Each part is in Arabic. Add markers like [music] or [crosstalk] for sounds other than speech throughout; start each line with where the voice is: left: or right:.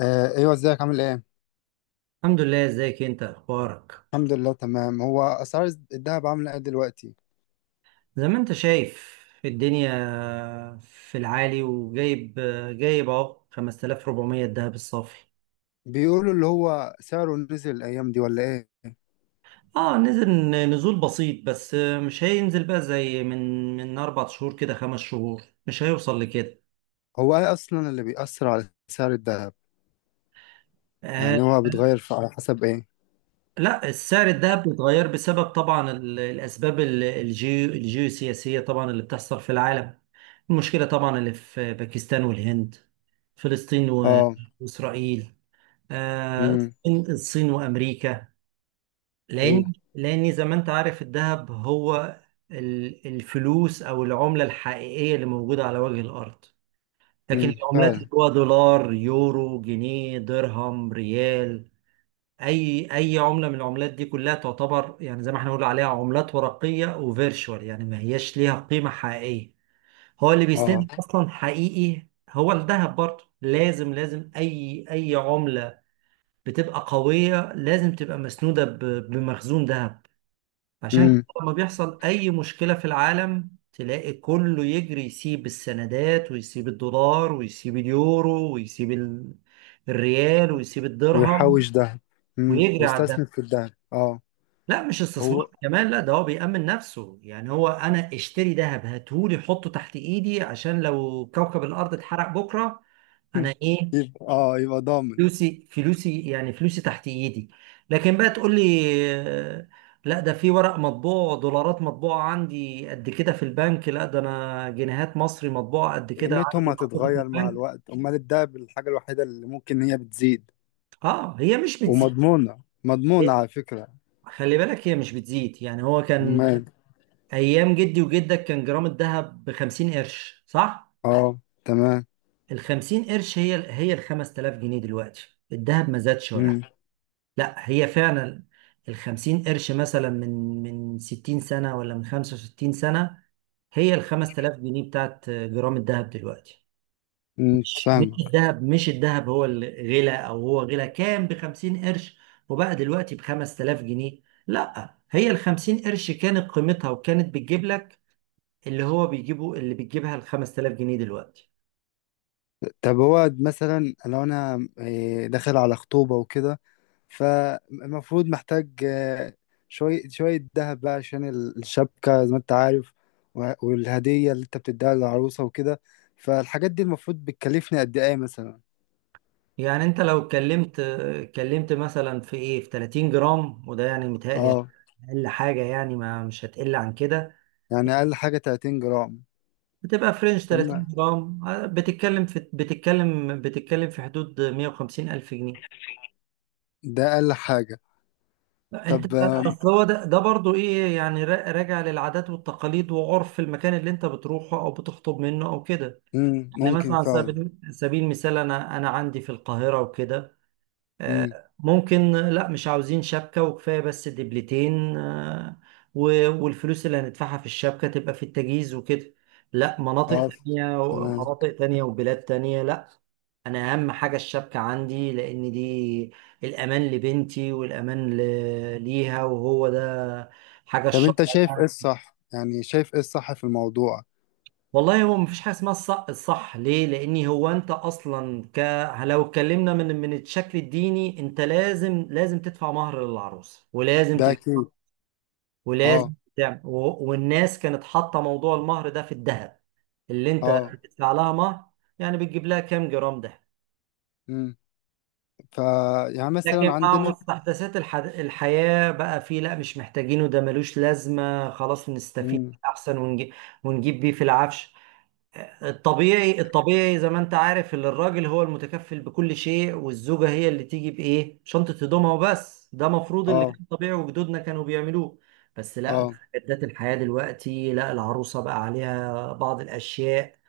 left: ايوه، ازيك عامل ايه؟
right: الحمد لله. ازيك؟ انت اخبارك؟
left: الحمد لله تمام. هو اسعار الذهب عامله ايه دلوقتي؟
right: زي ما انت شايف، الدنيا في العالي. وجايب اهو 5400، الدهب الصافي.
left: بيقولوا اللي هو سعره نزل الايام دي ولا ايه؟
right: اه، نزل. نزول بسيط، بس مش هينزل بقى زي من اربع شهور كده، خمس شهور. مش هيوصل لكده.
left: هو ايه اصلا اللي بيأثر على سعر الذهب؟
right: آه.
left: يعني هو على حسب ايه؟
right: لا، السعر الدهب بيتغير بسبب طبعا الاسباب الجيوسياسيه طبعا اللي بتحصل في العالم. المشكله طبعا اللي في باكستان والهند، فلسطين
left: اه.
right: واسرائيل، آه،
left: امم
right: الصين وامريكا. لان
left: ايوه.
right: لان زي ما انت عارف، الذهب هو الفلوس او العمله الحقيقيه اللي موجوده على وجه الارض. لكن العملات اللي
left: فعلا.
right: هو دولار، يورو، جنيه، درهم، ريال، اي عمله من العملات دي كلها تعتبر، يعني زي ما احنا بنقول عليها، عملات ورقيه وفيرتشوال، يعني ما هياش ليها قيمه حقيقيه. هو اللي
left: اه.
right: بيسند اصلا حقيقي هو الذهب. برضه لازم، لازم اي عمله بتبقى قوية لازم تبقى مسنودة بمخزون ذهب. عشان كده
left: امم
right: لما بيحصل أي مشكلة في العالم، تلاقي كله يجري يسيب السندات، ويسيب الدولار، ويسيب اليورو، ويسيب الريال، ويسيب الدرهم،
left: ويحوش ذهب.
right: ويجري على الذهب.
left: ويستثمر في الذهب، اه.
right: لا، مش
left: هو
right: استثمار كمان، لا، ده هو بيأمن نفسه. يعني هو أنا اشتري ذهب، هاتهولي حطه تحت إيدي، عشان لو كوكب الأرض اتحرق بكرة
left: [clears throat]
right: أنا
left: [laughs]
right: إيه.
left: يبقى اه، يبقى ضامن.
right: فلوسي، يعني فلوسي تحت ايدي. لكن بقى تقول لي، آه، لا ده في ورق مطبوع دولارات مطبوعة عندي قد كده في البنك. لا ده انا جنيهات مصري مطبوعة قد كده
left: قيمتهم
right: عندي محطوطة في
left: هتتغير مع
right: البنك.
left: الوقت، امال الذهب الحاجه الوحيده اللي ممكن هي بتزيد
right: اه، هي مش بتزيد.
left: ومضمونه، مضمونه على فكره.
right: خلي بالك، هي مش بتزيد. يعني هو كان
left: مال؟
right: ايام جدي وجدك كان جرام الذهب ب 50 قرش، صح؟
left: اه. تمام.
right: ال 50 قرش هي هي ال 5000 جنيه دلوقتي. الذهب ما زادش ولا،
left: امم
right: لا هي فعلا. الخمسين قرش مثلا من ستين سنة، ولا من خمسة وستين سنة، هي الخمس تلاف جنيه بتاعت جرام الذهب دلوقتي.
left: أمم،
right: مش
left: فاهمك.
right: الذهب، مش الذهب هو اللي غلا. أو هو غلا، كان بخمسين قرش وبقى دلوقتي بخمس تلاف جنيه. لا، هي الخمسين قرش كانت قيمتها وكانت بتجيب لك اللي هو بيجيبه اللي بتجيبها الخمس تلاف جنيه دلوقتي.
left: طب هو مثلا لو انا داخل على خطوبة وكده، فالمفروض محتاج شوية شوية دهب بقى عشان الشبكة زي ما انت عارف، والهدية اللي انت بتديها للعروسة وكده. فالحاجات دي المفروض بتكلفني قد ايه مثلا؟
right: يعني انت لو اتكلمت مثلا في ايه، في 30 جرام، وده يعني متهيألي
left: اه.
right: اقل حاجه، يعني ما مش هتقل عن كده.
left: يعني اقل حاجة 30 جرام.
right: بتبقى فرنش 30
left: تمام،
right: جرام. بتتكلم في حدود 150 الف جنيه.
left: ده اقل حاجة.
right: انت
left: طب آم،
right: اصل هو ده، ده برضو ايه يعني، راجع للعادات والتقاليد وعرف المكان اللي انت بتروحه او بتخطب منه او كده.
left: أمم،
right: يعني
left: ممكن
right: مثلا على
left: فعلا.
right: سبيل المثال، انا عندي في القاهره وكده،
left: امم
right: ممكن لا مش عاوزين شبكة وكفاية بس دبلتين، والفلوس اللي هندفعها في الشبكة تبقى في التجهيز وكده. لا، مناطق
left: اه.
right: تانية،
left: تمام.
right: مناطق تانية وبلاد تانية لا. أنا أهم حاجة الشبكة عندي، لأن دي الأمان لبنتي والأمان ليها، وهو ده حاجة
left: طب
right: الشرع.
left: انت شايف ايه الصح؟ يعني شايف ايه الصح في الموضوع؟
right: والله هو مفيش حاجه اسمها الصح. الصح ليه، لان هو انت اصلا لو اتكلمنا من الشكل الديني، انت لازم، لازم تدفع مهر للعروسه، ولازم
left: ده اكيد. اه.
right: ولازم تعمل والناس كانت حاطه موضوع المهر ده في الذهب. اللي انت
left: اه.
right: بتدفع لها مهر، يعني بتجيب لها كام جرام ده.
left: امم ف، يعني
right: لكن
left: مثلا
right: مع
left: عندنا.
right: مستحدثات الحياه بقى، في لا مش محتاجينه، ده ملوش لازمه، خلاص نستفيد
left: امم
right: احسن ونجيب بيه في العفش. الطبيعي، الطبيعي زي ما انت عارف، ان الراجل هو المتكفل بكل شيء، والزوجة هي اللي تيجي بايه شنطة هدومها وبس. ده مفروض اللي
left: اه.
right: كان طبيعي، وجدودنا كانوا بيعملوه. بس لا،
left: اه.
right: مستجدات الحياة دلوقتي، لا العروسة بقى عليها بعض الأشياء،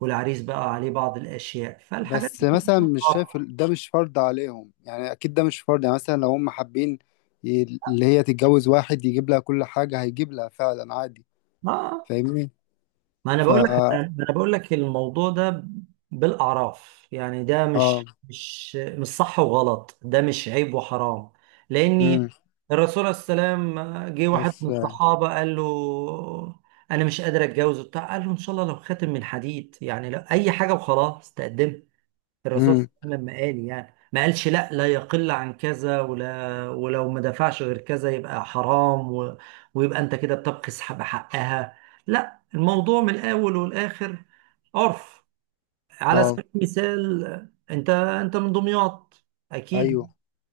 right: والعريس بقى عليه بعض الأشياء، فالحاجات
left: بس
right: دي
left: مثلا
right: كلها
left: مش
right: بتتغير.
left: شايف ده مش فرض عليهم، يعني اكيد ده مش فرض. يعني مثلا لو هم حابين، اللي هي تتجوز واحد يجيب لها كل حاجة، هيجيب لها فعلا عادي.
right: اه.
left: فاهمني؟
right: ما انا
left: ف
right: بقول لك ما انا بقول لك الموضوع ده بالاعراف، يعني ده
left: اه.
right: مش صح وغلط، ده مش عيب وحرام.
left: امم
right: لاني الرسول عليه السلام جه واحد
left: بس.
right: من الصحابه قال له، انا مش قادر اتجوز وبتاع. قال له، ان شاء الله لو خاتم من حديد، يعني لو اي حاجه وخلاص تقدمها. الرسول صلى
left: امم
right: الله عليه وسلم لما قال، يعني ما قالش لا لا يقل عن كذا، ولا ولو ما دفعش غير كذا يبقى حرام، ويبقى انت كده بتبخس بحقها. لا، الموضوع من الاول والاخر عرف. على
left: اه،
right: سبيل المثال، انت من دمياط،
left: ايوه.
right: اكيد.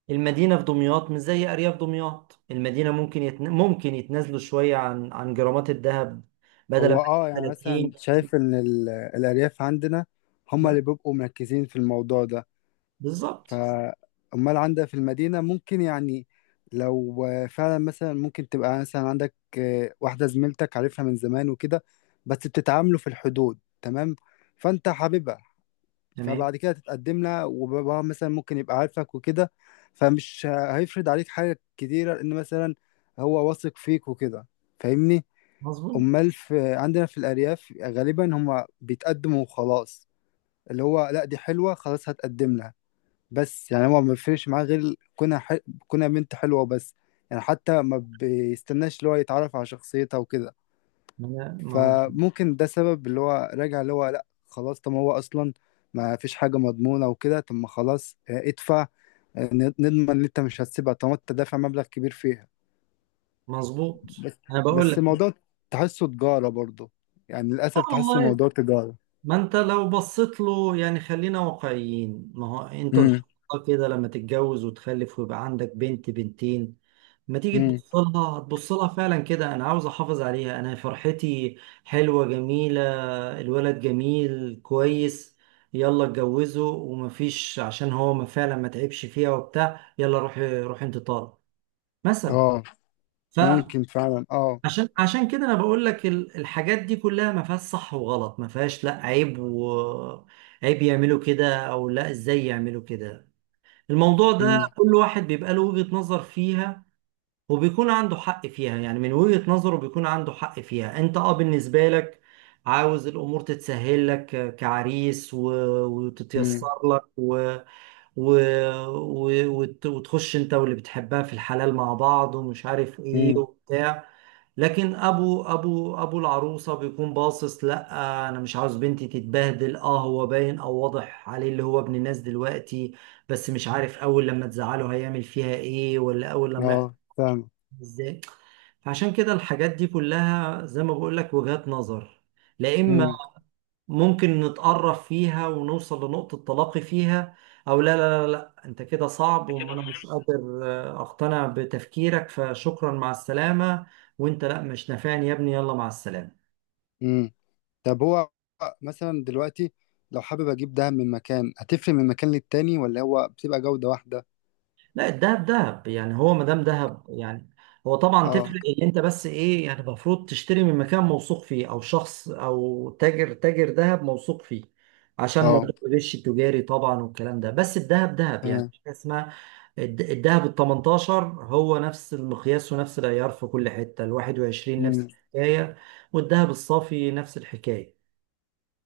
right: المدينة في دمياط مش زي ارياف دمياط. المدينة ممكن ممكن يتنازلوا شوية عن جرامات الذهب، بدل ما
left: هو اه، يعني
right: 30.
left: مثلا شايف ان الارياف عندنا هم اللي بيبقوا مركزين في الموضوع ده.
right: بالظبط.
left: فامال عندك في المدينه ممكن يعني، لو فعلا مثلا ممكن تبقى مثلا عندك واحده زميلتك عارفها من زمان وكده، بس بتتعاملوا في الحدود تمام، فانت حاببها،
right: تمام.
left: فبعد كده تتقدم لها، وباباها مثلا ممكن يبقى عارفك وكده، فمش هيفرض عليك حاجه كتيره، لان مثلا هو واثق فيك وكده. فاهمني؟
right: مظبوط.
left: امال في عندنا في الارياف غالبا هما بيتقدموا وخلاص، اللي هو لا دي حلوه خلاص، هتقدم لها. بس يعني هو ما بيفرقش معاه غير كونها كونها بنت حلوه بس، يعني حتى ما بيستناش اللي هو يتعرف على شخصيتها وكده.
right: ما هو.
left: فممكن ده سبب اللي هو راجع، اللي هو لا خلاص، طب ما هو اصلا ما فيش حاجه مضمونه وكده، طب ما خلاص ادفع، نضمن ان انت مش هتسيبها طالما انت دافع مبلغ كبير فيها.
right: مظبوط.
left: بس
right: انا بقول
left: بس
right: لك.
left: الموضوع تحسه تجارة برضه، يعني
right: لا
left: للأسف تحس
right: والله،
left: الموضوع تجارة.
right: ما انت لو بصيت له، يعني خلينا واقعيين. ما هو انت ان شاء
left: امم
right: الله كده لما تتجوز وتخلف ويبقى عندك بنت بنتين، ما تيجي
left: امم
right: تبص لها، تبص لها فعلا كده، انا عاوز احافظ عليها، انا فرحتي. حلوه، جميله، الولد جميل، كويس، يلا اتجوزه. ومفيش عشان هو ما، فعلا ما تعبش فيها وبتاع، يلا روح روح انت طالق، مثلا.
left: اه،
right: ف.
left: ممكن فعلا. اه.
right: عشان كده انا بقول لك الحاجات دي كلها ما فيهاش صح وغلط، ما فيهاش لا عيب و عيب يعملوا كده، او لا ازاي يعملوا كده. الموضوع ده
left: امم
right: كل واحد بيبقى له وجهة نظر فيها، وبيكون عنده حق فيها. يعني من وجهة نظره بيكون عنده حق فيها. انت اه بالنسبة لك، عاوز الامور تتسهل لك كعريس وتتيسر
left: امم
right: لك و... وتخش انت واللي بتحبها في الحلال مع بعض، ومش عارف ايه
left: امم
right: وبتاع. لكن ابو العروسه بيكون باصص، لا انا مش عاوز بنتي تتبهدل. اه، هو باين او واضح عليه اللي هو ابن الناس دلوقتي، بس مش عارف اول لما تزعله هيعمل فيها ايه، ولا اول لما يحصل
left: اه، فاهم.
right: ازاي. فعشان كده الحاجات دي كلها زي ما بقول لك، وجهات نظر. لا، اما
left: امم
right: ممكن نتقرب فيها ونوصل لنقطة تلاقي فيها، أو لا لا لا لا، أنت كده صعب وأنا مش قادر، أقتنع بتفكيرك، فشكرا مع السلامة. وأنت لا مش نافعني يا ابني، يلا مع السلامة.
left: امم طب هو مثلا دلوقتي لو حابب اجيب دهب من مكان، هتفرق من مكان للتاني ولا هو بتبقى جودة واحدة؟
right: لا، الدهب دهب يعني. هو ما دام دهب يعني، هو طبعا
left: اه.
right: تفرق ان انت بس ايه يعني، المفروض تشتري من مكان موثوق فيه، او شخص او تاجر دهب موثوق فيه، عشان
left: اه،
right: موضوع الغش التجاري طبعا والكلام ده. بس الدهب دهب يعني،
left: تمام.
right: مش حاجة اسمها الدهب ال 18 هو نفس المقياس ونفس العيار في كل حتة، ال 21
left: امم
right: نفس الحكاية، والدهب الصافي نفس الحكاية.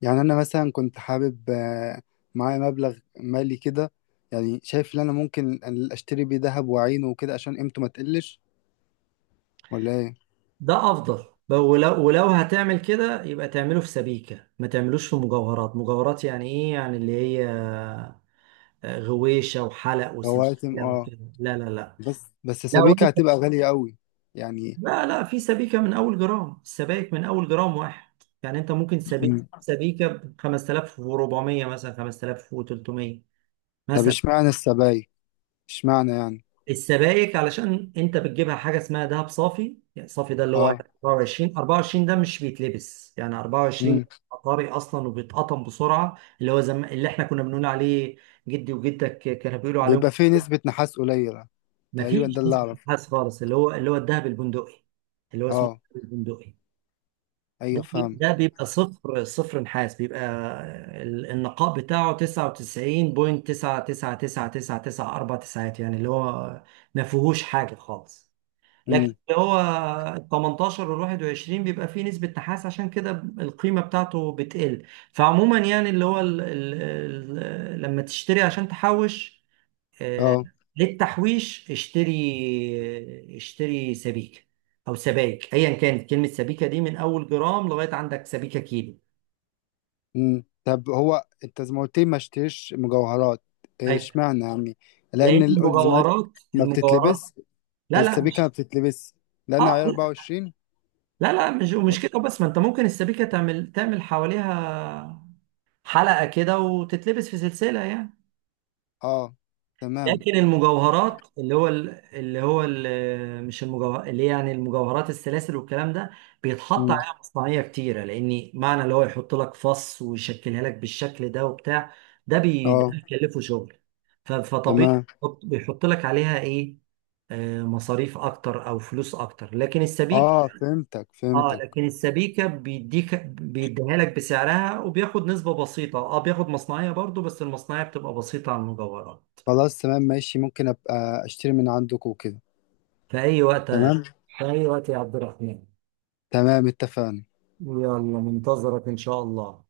left: يعني انا مثلا كنت حابب معايا مبلغ مالي كده، يعني شايف ان انا ممكن اشتري بيه دهب وأعينه وكده عشان قيمته ما تقلش، ولا ايه؟
right: ده افضل ولو، ولو هتعمل كده يبقى تعمله في سبيكة، ما تعملوش في مجوهرات. مجوهرات يعني ايه؟ يعني اللي هي غويشة وحلق
left: هو اتم
right: وسلسلة
left: اه.
right: وكده، لا لا لا.
left: بس
right: لا
left: سبيكة
right: وانت
left: هتبقى
right: [laughs]
left: غالية قوي يعني.
right: لا لا، في سبيكة من اول جرام. السبائك من اول جرام واحد. يعني انت ممكن
left: مم.
right: سبيكة ب 5400 مثلا، 5300
left: طب
right: مثلا.
left: اشمعنى السبايك؟ اشمعنى يعني؟
right: السبائك علشان انت بتجيبها حاجه اسمها دهب صافي، يعني صافي ده اللي هو
left: اه.
right: 24. 24 ده مش بيتلبس، يعني 24
left: مم.
right: طاري اصلا، وبيتقطم بسرعه، اللي هو اللي احنا كنا بنقول عليه، جدي وجدك كانوا بيقولوا عليهم،
left: بيبقى فيه نسبة نحاس قليلة
right: ما
left: تقريبا،
right: فيش
left: ده اللي
right: نسبه
left: اعرفه.
right: خالص، اللي هو اللي هو الذهب البندقي. اللي هو اسمه
left: اه،
right: الذهب البندقي.
left: ايوه
right: ده
left: فاهمك.
right: بيبقى صفر صفر نحاس، بيبقى النقاء بتاعه 99.99999، اربع تسعات، يعني اللي هو ما فيهوش حاجه خالص. لكن
left: مم.
right: اللي هو ال 18 وال 21 بيبقى فيه نسبة نحاس، عشان كده القيمة بتاعته بتقل. فعموما يعني اللي هو ال لما تشتري عشان تحوش، آه،
left: اه.
right: للتحويش اشتري سبيكة، أو سبايك أيا كانت، كلمة سبيكة دي من أول جرام لغاية عندك سبيكة كيلو.
left: مم. طب هو انت زي ما قلت لي ما اشتريش مجوهرات، إيه
right: أيوة.
left: اشمعنى يا عمي؟
right: لأن
left: لان الالزمات
right: المجوهرات،
left: ما
right: المجوهرات
left: بتتلبس؟
right: لا لا
left: السبيكة
right: مش،
left: ما بتتلبس لان
right: اه
left: عيار 24؟
right: لا لا لا، مش مش كده بس. ما انت ممكن السبيكه تعمل حواليها حلقة كده وتتلبس في سلسلة يعني.
left: اه. تمام.
right: لكن المجوهرات اللي هو مش المجوهر اللي يعني، المجوهرات، السلاسل والكلام ده، بيتحط
left: مم.
right: عليها مصنعية كتيرة، لأن معنى اللي هو يحط لك فص ويشكلها لك بالشكل ده وبتاع، ده ده
left: اه.
right: بيكلفه شغل. فطبيعي
left: تمام.
right: بيحط لك عليها إيه، مصاريف أكتر أو فلوس أكتر. لكن السبيك،
left: اه، فهمتك
right: اه
left: فهمتك.
right: لكن السبيكة بيديها لك بسعرها، وبياخد نسبة بسيطة، اه بياخد مصنعية برضو، بس المصنعية بتبقى بسيطة عن المجوهرات.
left: خلاص تمام ماشي، ممكن ابقى اشتري من عندك وكده.
right: في أي وقت،
left: تمام.
right: في أي وقت يا عبد الرحمن.
left: تمام، اتفقنا.
right: يلا منتظرك إن شاء الله.